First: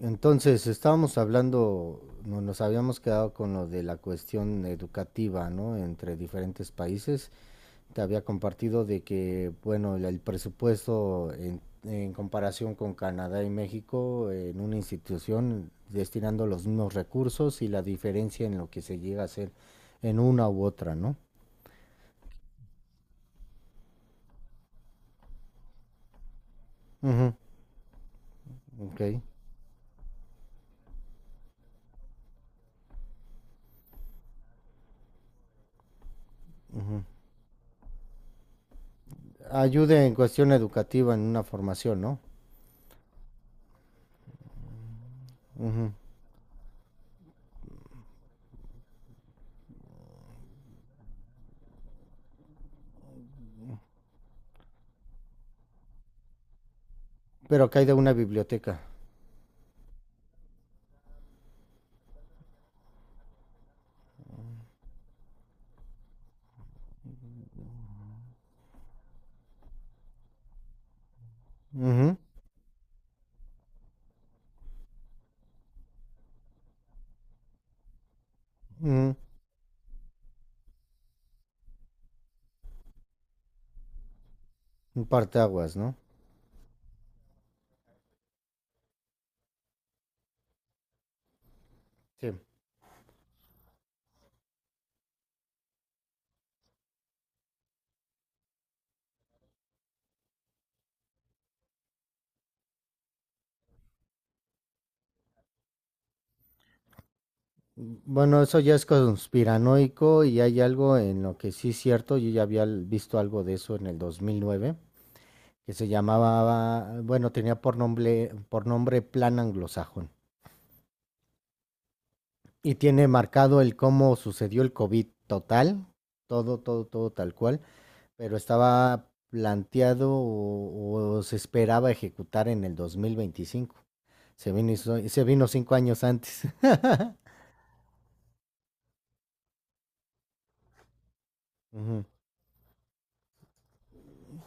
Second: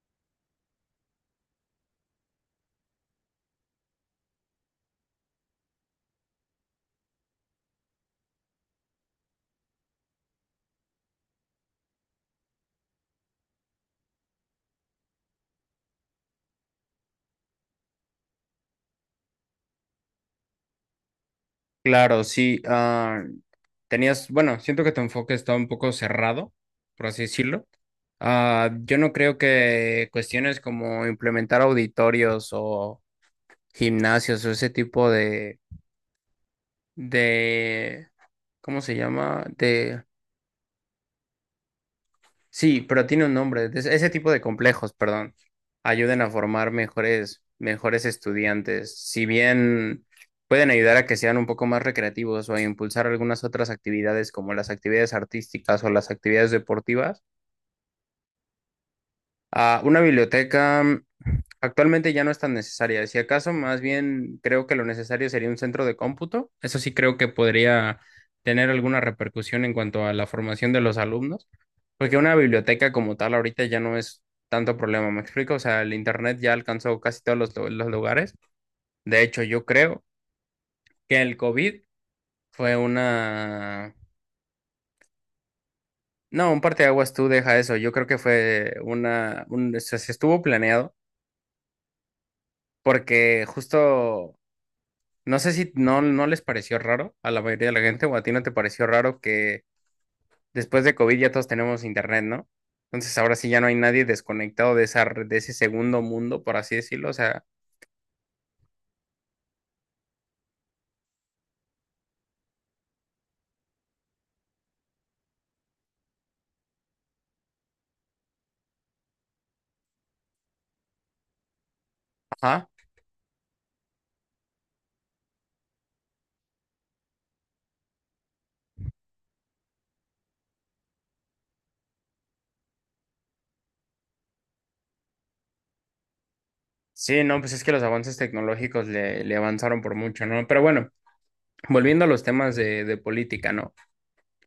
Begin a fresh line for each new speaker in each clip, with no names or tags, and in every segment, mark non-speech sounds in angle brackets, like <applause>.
Entonces, estábamos hablando, nos habíamos quedado con lo de la cuestión educativa, ¿no? Entre diferentes países. Te había compartido de que, bueno, el presupuesto en comparación con Canadá y México en una institución destinando los mismos recursos y la diferencia en lo que se llega a hacer en una u otra, ¿no?
Claro, sí. Tenías, bueno, siento que tu enfoque está un poco cerrado, por así
Ujú,
decirlo. Yo no
ok.
creo que cuestiones como implementar auditorios o gimnasios o ese tipo de, de, ¿cómo se llama? De
Ayuda en cuestión educativa en una formación, ¿no?
Sí, pero tiene un nombre. Ese tipo de complejos, perdón,
Ujú.
ayuden a formar mejores, mejores estudiantes. Si bien pueden ayudar a que sean un poco más recreativos o a impulsar algunas otras actividades como las actividades artísticas o las actividades deportivas.
Pero cae de una biblioteca.
Una biblioteca actualmente ya no es tan necesaria. Si acaso, más bien creo que lo necesario sería un centro de cómputo. Eso sí creo que podría tener alguna repercusión en cuanto a la formación de los alumnos,
Ujú,
porque una biblioteca como tal ahorita ya no es tanto problema. ¿Me explico? O sea, el internet ya alcanzó casi todos los lugares.
ujú.
De hecho, yo creo que el COVID fue una.
Un parteaguas, ¿no?
No, un parteaguas tú deja eso. Yo creo que fue una, un, o sea, se estuvo planeado
Sí.
porque justo no sé si no, no les pareció raro a la mayoría de la gente o a ti no te pareció raro que después de COVID ya todos tenemos internet, ¿no? Entonces ahora sí ya no hay nadie desconectado de de ese segundo mundo, por así decirlo. O sea,
Bueno, eso ya es conspiranoico y hay algo en lo que sí es cierto. Yo ya había visto algo de eso en el 2009, que se llamaba, bueno, tenía por nombre Plan Anglosajón.
ajá.
Y tiene marcado el cómo sucedió el COVID total, todo, todo, todo tal cual, pero estaba planteado o se esperaba ejecutar en el 2025. Se vino, y se vino 5 años antes. <laughs>
Sí, no, pues es que los avances tecnológicos le avanzaron por mucho, ¿no? Pero bueno,
Ujú,
volviendo a los temas de política, ¿no?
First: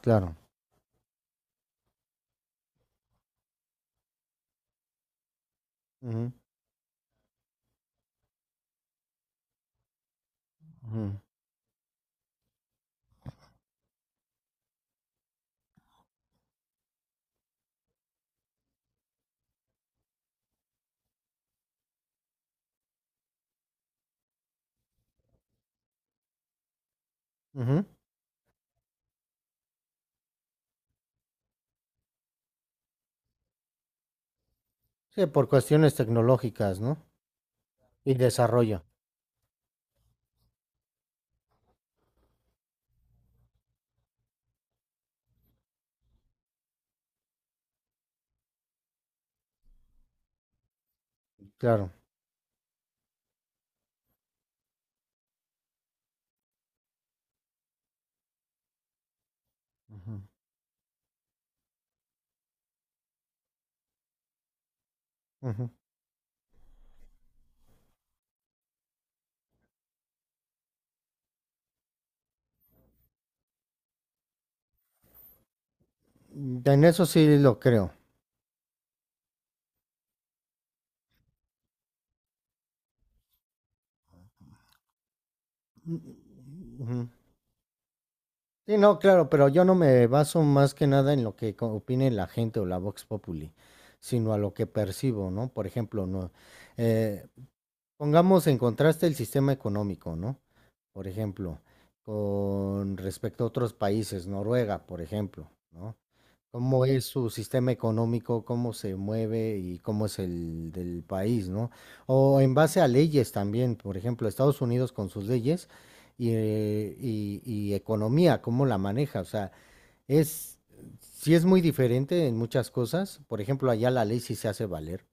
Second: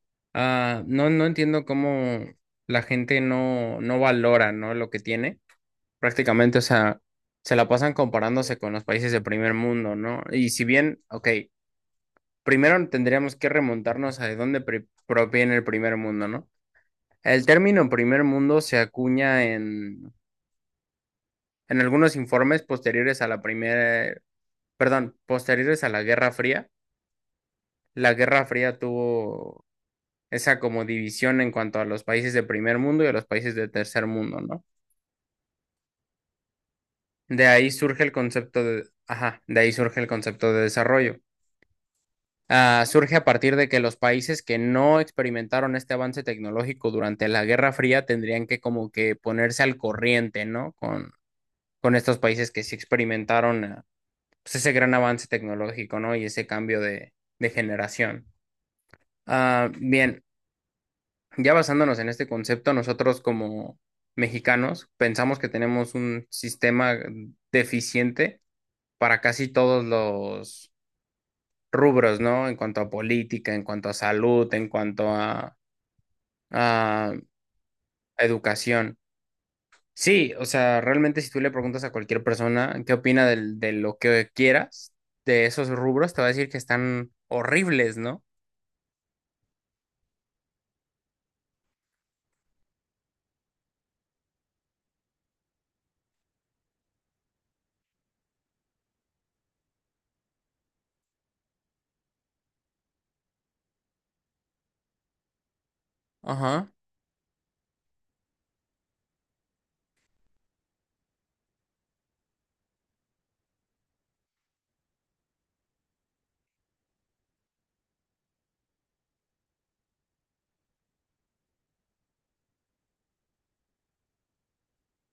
claro.
No, no entiendo cómo la gente no, no valora, ¿no? Lo que tiene.
Ujú,
Prácticamente, o sea, se la pasan comparándose con los países de primer mundo, ¿no? Y si bien,
ujú.
ok. Primero tendríamos que remontarnos a de dónde proviene el primer mundo, ¿no? El término primer mundo se acuña en algunos informes posteriores a la primera, perdón, posteriores a la Guerra Fría.
Ujú.
La Guerra Fría tuvo esa como división en cuanto a los países de primer mundo y a los países de tercer mundo, ¿no?
Sí, por cuestiones tecnológicas, ¿no?
De ahí surge el
Y
concepto
desarrollo,
de, ajá, de ahí surge el concepto de desarrollo. Surge a partir de que los países que no experimentaron este avance tecnológico durante la Guerra Fría tendrían que como que ponerse al corriente, ¿no? Con,
claro.
con estos países que sí experimentaron, pues ese gran avance tecnológico, ¿no? Y ese cambio de generación. Bien,
Ujú,
ya basándonos en este concepto, nosotros como mexicanos pensamos que
ujú.
tenemos un sistema deficiente para casi todos los rubros, ¿no? En cuanto a política, en cuanto a salud, en cuanto a
Mm, en eso
a
sí lo creo.
educación. Sí, o sea, realmente si tú le preguntas a cualquier persona qué opina de lo que quieras, de esos
Mm,
rubros, te va a decir que
mm, ujú.
están horribles, ¿no?
Sí, no, claro, pero yo no me baso más que nada en lo que opine la gente o la Vox Populi, sino a lo que percibo, ¿no? Por ejemplo, no, eh, pongamos en contraste el sistema económico, ¿no? Por ejemplo, con respecto a otros países, Noruega, por ejemplo, ¿no?
Ajá,
¿Cómo es su sistema económico, cómo se mueve y cómo es el del país, ¿no? O en base a leyes también, por ejemplo, Estados Unidos con sus leyes y, y economía, cómo la maneja, o sea, es, sí es muy diferente en muchas cosas, por ejemplo, allá la ley sí se hace valer.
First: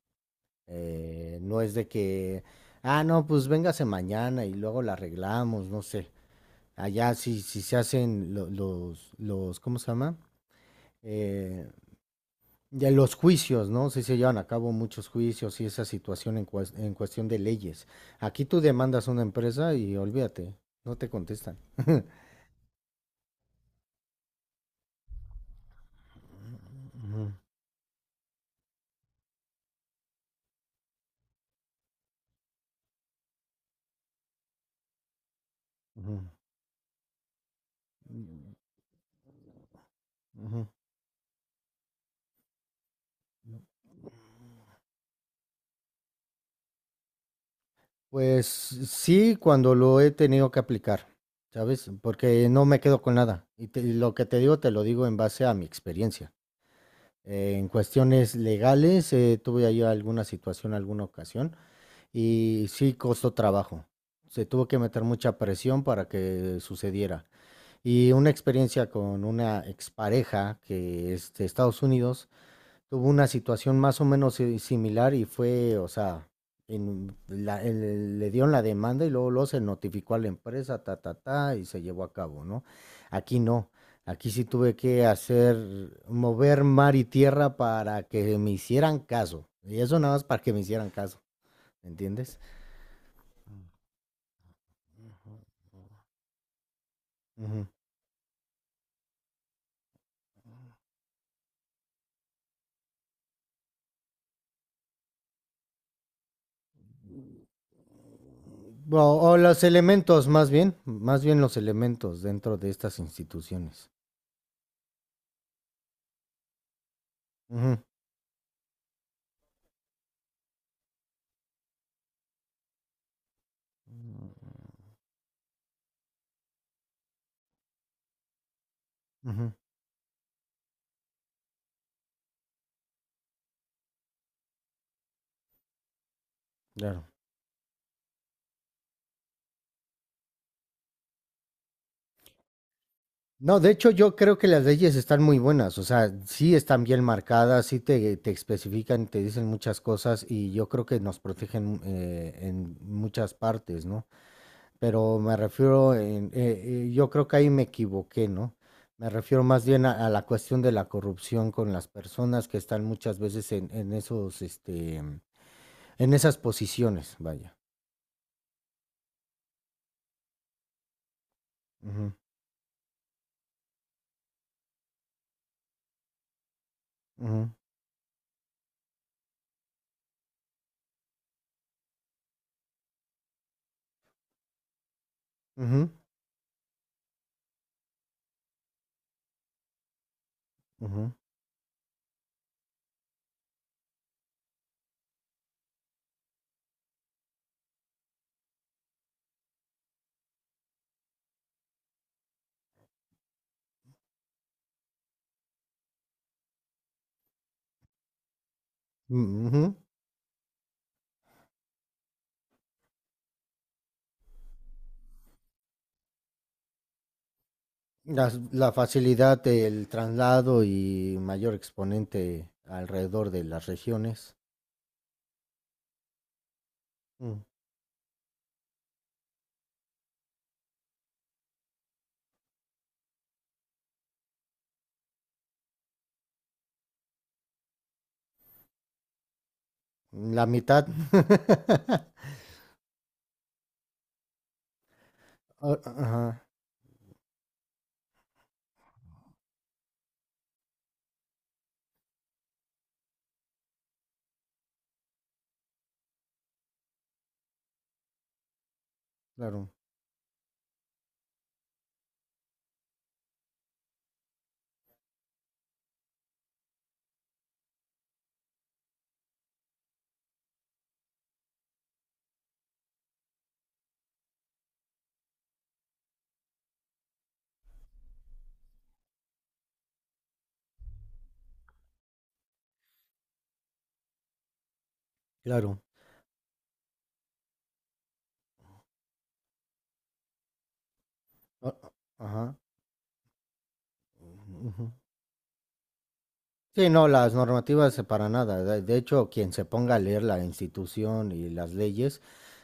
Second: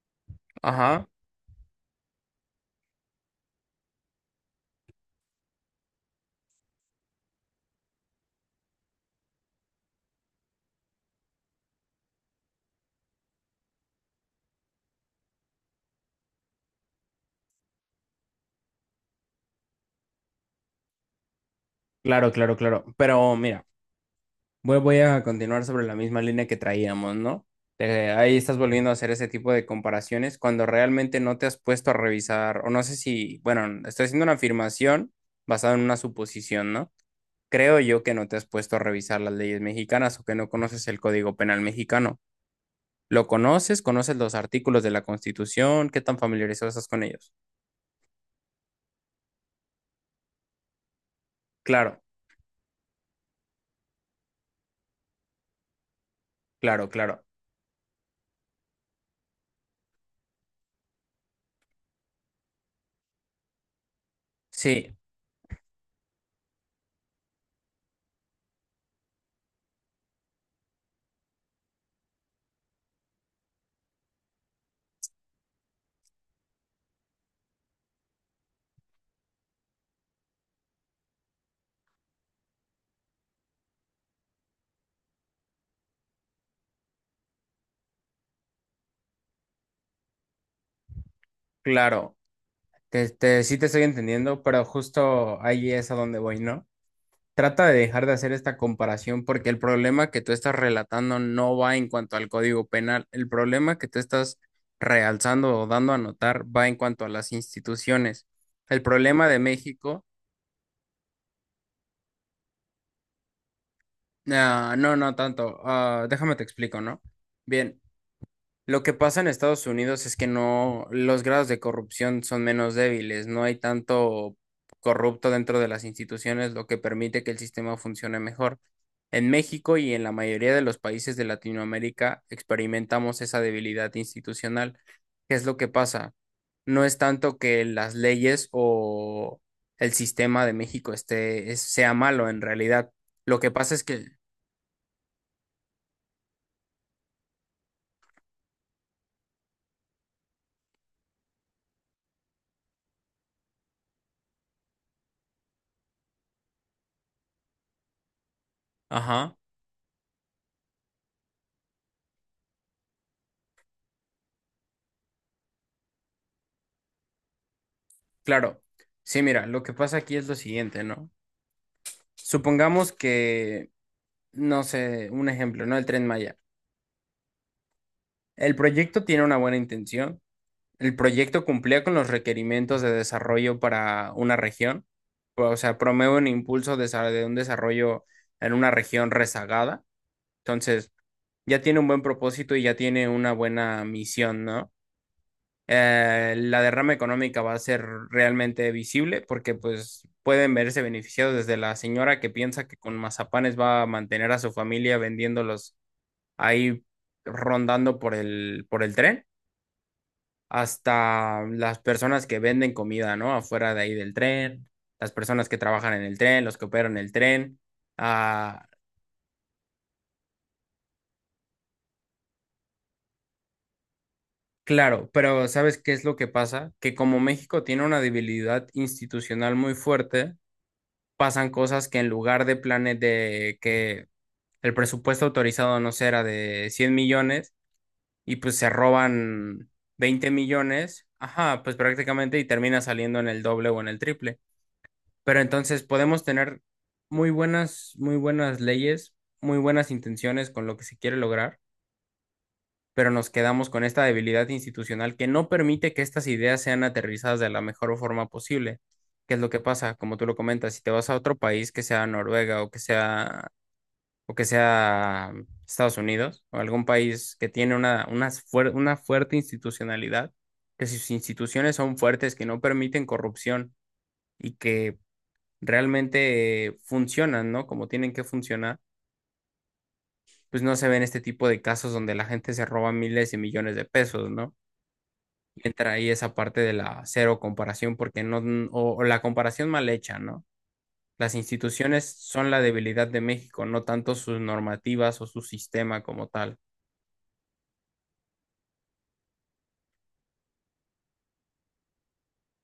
ajá.
No es de que, ah, no, pues véngase mañana y luego la arreglamos, no sé. Allá sí, sí se hacen los, ¿cómo se llama? Eh, de los juicios, ¿no? Sí se llevan a cabo muchos juicios y esa situación en, en cuestión de leyes. Aquí tú demandas a una empresa y olvídate, no te contestan. <laughs>
Claro, claro, claro. Pero mira, voy a continuar sobre la misma línea que traíamos,
Ujú,
¿no? Ahí estás volviendo a hacer ese tipo de comparaciones cuando realmente no te has puesto a revisar, o no sé si, bueno, estoy haciendo una afirmación basada en una
ujú,
suposición, ¿no? Creo yo que no te has puesto a revisar las leyes mexicanas o que no
ujú.
conoces el Código Penal mexicano. ¿Lo conoces? ¿Conoces los artículos de la Constitución? ¿Qué tan familiarizado estás con ellos?
Pues sí, cuando lo he tenido que aplicar, ¿sabes?
Claro,
Porque no me quedo con nada. Y, y lo que te digo, te lo digo en base a mi experiencia.
claro, claro.
En cuestiones legales, tuve ahí alguna situación, alguna ocasión, y sí costó trabajo. Se tuvo que
Sí,
meter mucha presión para que sucediera. Y una experiencia con una expareja que es de Estados Unidos tuvo una situación más o menos similar y fue, o sea, en le dieron la demanda y luego, luego se notificó a la empresa, ta, ta, ta, y se llevó a cabo, ¿no? Aquí no. Aquí sí tuve que hacer, mover mar y tierra para que me hicieran caso. Y eso nada más para que me hicieran caso,
claro.
¿entiendes?
Sí te estoy entendiendo, pero justo ahí es a donde voy, ¿no? Trata
Ujú.
de dejar de hacer esta comparación porque el problema que tú estás relatando no va en cuanto al Código Penal. El problema que tú estás realzando o dando a notar va en cuanto a las instituciones. El problema
O
de
los
México.
elementos, más bien los elementos dentro de estas instituciones.
No, no tanto. Déjame te explico, ¿no? Bien,
Ujú,
lo que pasa en Estados Unidos es que no, los grados de corrupción son menos débiles, no hay tanto corrupto dentro de las instituciones, lo que permite que el sistema funcione mejor. En
ujú,
México y en la mayoría de los países de Latinoamérica experimentamos esa debilidad institucional. ¿Qué es lo que pasa? No es
claro.
tanto que las leyes o el sistema de México esté, sea malo en realidad. Lo que
No, de
pasa es
hecho
que...
yo creo que las leyes están muy buenas, o sea, sí están bien marcadas, sí te especifican, te dicen muchas cosas y yo creo que nos protegen en muchas partes, ¿no? Pero me refiero, yo creo que ahí me equivoqué, ¿no? Me
Ajá,
refiero más bien a la cuestión de la corrupción con las personas que están muchas veces en esos, este, en esas posiciones, vaya.
claro. Sí, mira, lo que pasa aquí es lo siguiente, ¿no?
Ujú,
Supongamos que, no sé, un ejemplo, ¿no? El Tren Maya.
ujú,
El proyecto tiene una buena intención. El proyecto cumplía con los requerimientos de desarrollo para una región. O sea,
ujú,
promueve un impulso de de un desarrollo en una región rezagada. Entonces,
ujú,
ya tiene un buen propósito y ya tiene una buena misión, ¿no? La derrama económica va a ser realmente visible porque pues pueden verse beneficiados desde la señora que piensa que con mazapanes va a mantener a su familia vendiéndolos ahí rondando por el, tren,
mm, ujú.
hasta las personas que venden comida, ¿no? Afuera de ahí del tren, las personas que trabajan en el tren, los que operan el tren.
Las
Ah,
la facilidad del traslado y mayor exponente alrededor de las regiones.
claro, pero ¿sabes qué es lo que pasa? Que como
Mm,
México tiene una debilidad institucional muy fuerte, pasan cosas que en lugar de planes de que el presupuesto autorizado, no sé, era de 100 millones y pues se roban 20
la mitad.
millones, ajá, pues
<laughs>
prácticamente y termina saliendo en el doble o en el triple. Pero
Ah,
entonces podemos
ajá,
tener muy buenas leyes, muy buenas intenciones con lo que se quiere lograr, pero nos quedamos con esta debilidad institucional que no permite que estas ideas sean aterrizadas de la mejor forma posible. ¿Qué es lo que
claro,
pasa? Como tú lo comentas, si te vas a otro país, que sea Noruega o que sea Estados Unidos o algún país que tiene una fuerte institucionalidad, que sus instituciones son fuertes, que no permiten corrupción y que realmente funcionan, ¿no? Como tienen que funcionar, pues no se ven este tipo de casos donde la gente se roba miles y millones de pesos, ¿no? Y
claro.
entra ahí esa parte de la cero comparación, porque no, o la comparación mal hecha, ¿no? Las
Ah, ah,
instituciones son
ajá.
la debilidad de México, no tanto sus
Ujú.
normativas o su sistema como tal.
Sí, no, las normativas para nada. De hecho, quien se ponga a leer la institución y las leyes,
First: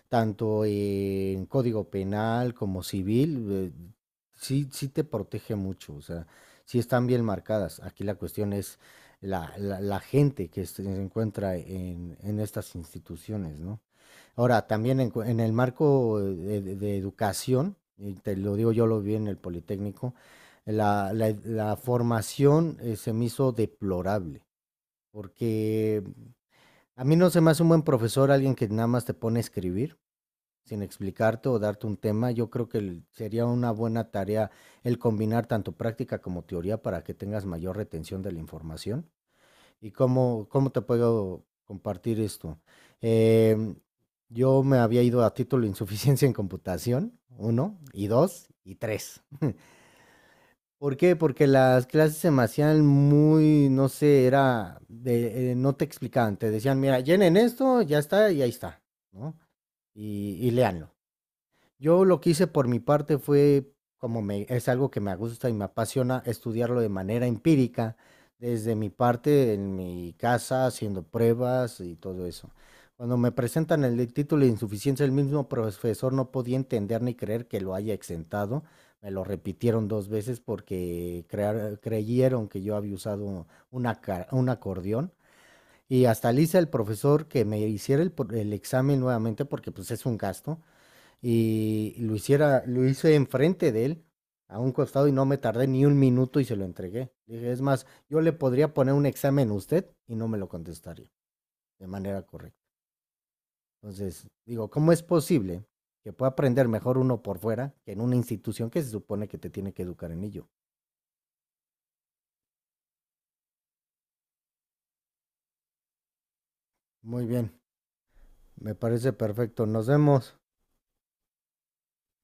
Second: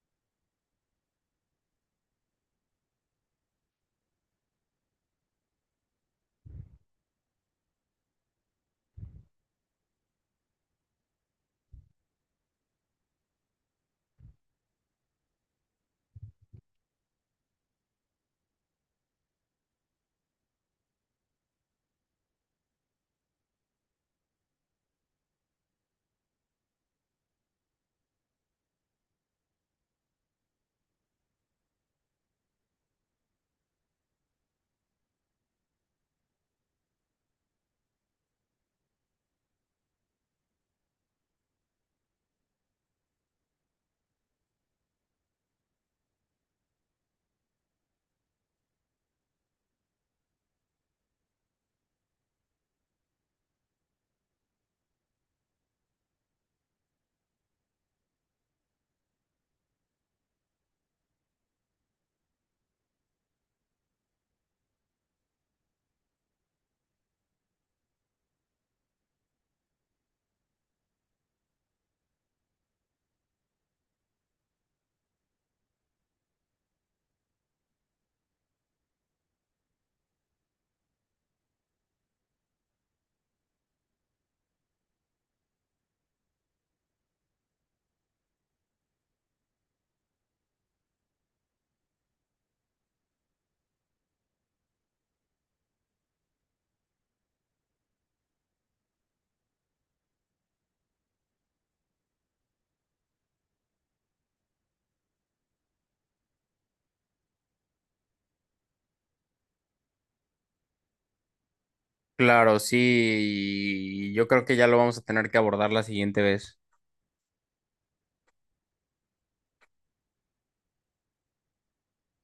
tanto en código penal como civil, sí, sí te protege mucho, o sea, sí están bien marcadas. Aquí la cuestión es la, la, la gente que se encuentra en estas instituciones, ¿no? Ahora, también en, en el marco de, de educación, y te lo digo, yo lo vi en el Politécnico, la, la formación se me hizo deplorable, porque a mí no se me hace un buen profesor alguien que nada más te pone a escribir sin explicarte o darte un tema, yo creo que sería una buena tarea el combinar tanto práctica como teoría para que tengas mayor retención de la información. ¿Y cómo, cómo te puedo compartir esto? Em, yo me había ido a título de insuficiencia en computación, uno, y dos, y tres. ¿Por qué? Porque las clases se me hacían muy, no sé, era, de, no te explicaban, te decían, mira, llenen esto, ya está, y ahí está, ¿no? Y léanlo. Yo lo que hice por mi parte fue, como me, es algo que me gusta y me apasiona, estudiarlo de manera empírica, desde mi parte, en mi casa, haciendo pruebas y todo eso. Cuando me presentan el título de insuficiencia, el mismo profesor no podía entender ni creer que lo haya exentado. Me lo repitieron 2 veces porque creyeron que yo había usado una, un acordeón. Y hasta le hice al profesor que me hiciera el, el examen nuevamente porque pues es un gasto y lo hiciera, lo hice enfrente de él, a un costado y no me tardé ni 1 minuto y se lo entregué. Dije, es más, yo le podría poner un examen a usted y no me lo contestaría de manera correcta. Entonces, digo, ¿cómo es posible que pueda aprender mejor uno por fuera que en una institución que se supone que te tiene que educar en ello?
Claro, sí, y yo creo que ya lo vamos a tener que abordar la siguiente vez.
Muy bien, me parece perfecto. Nos vemos.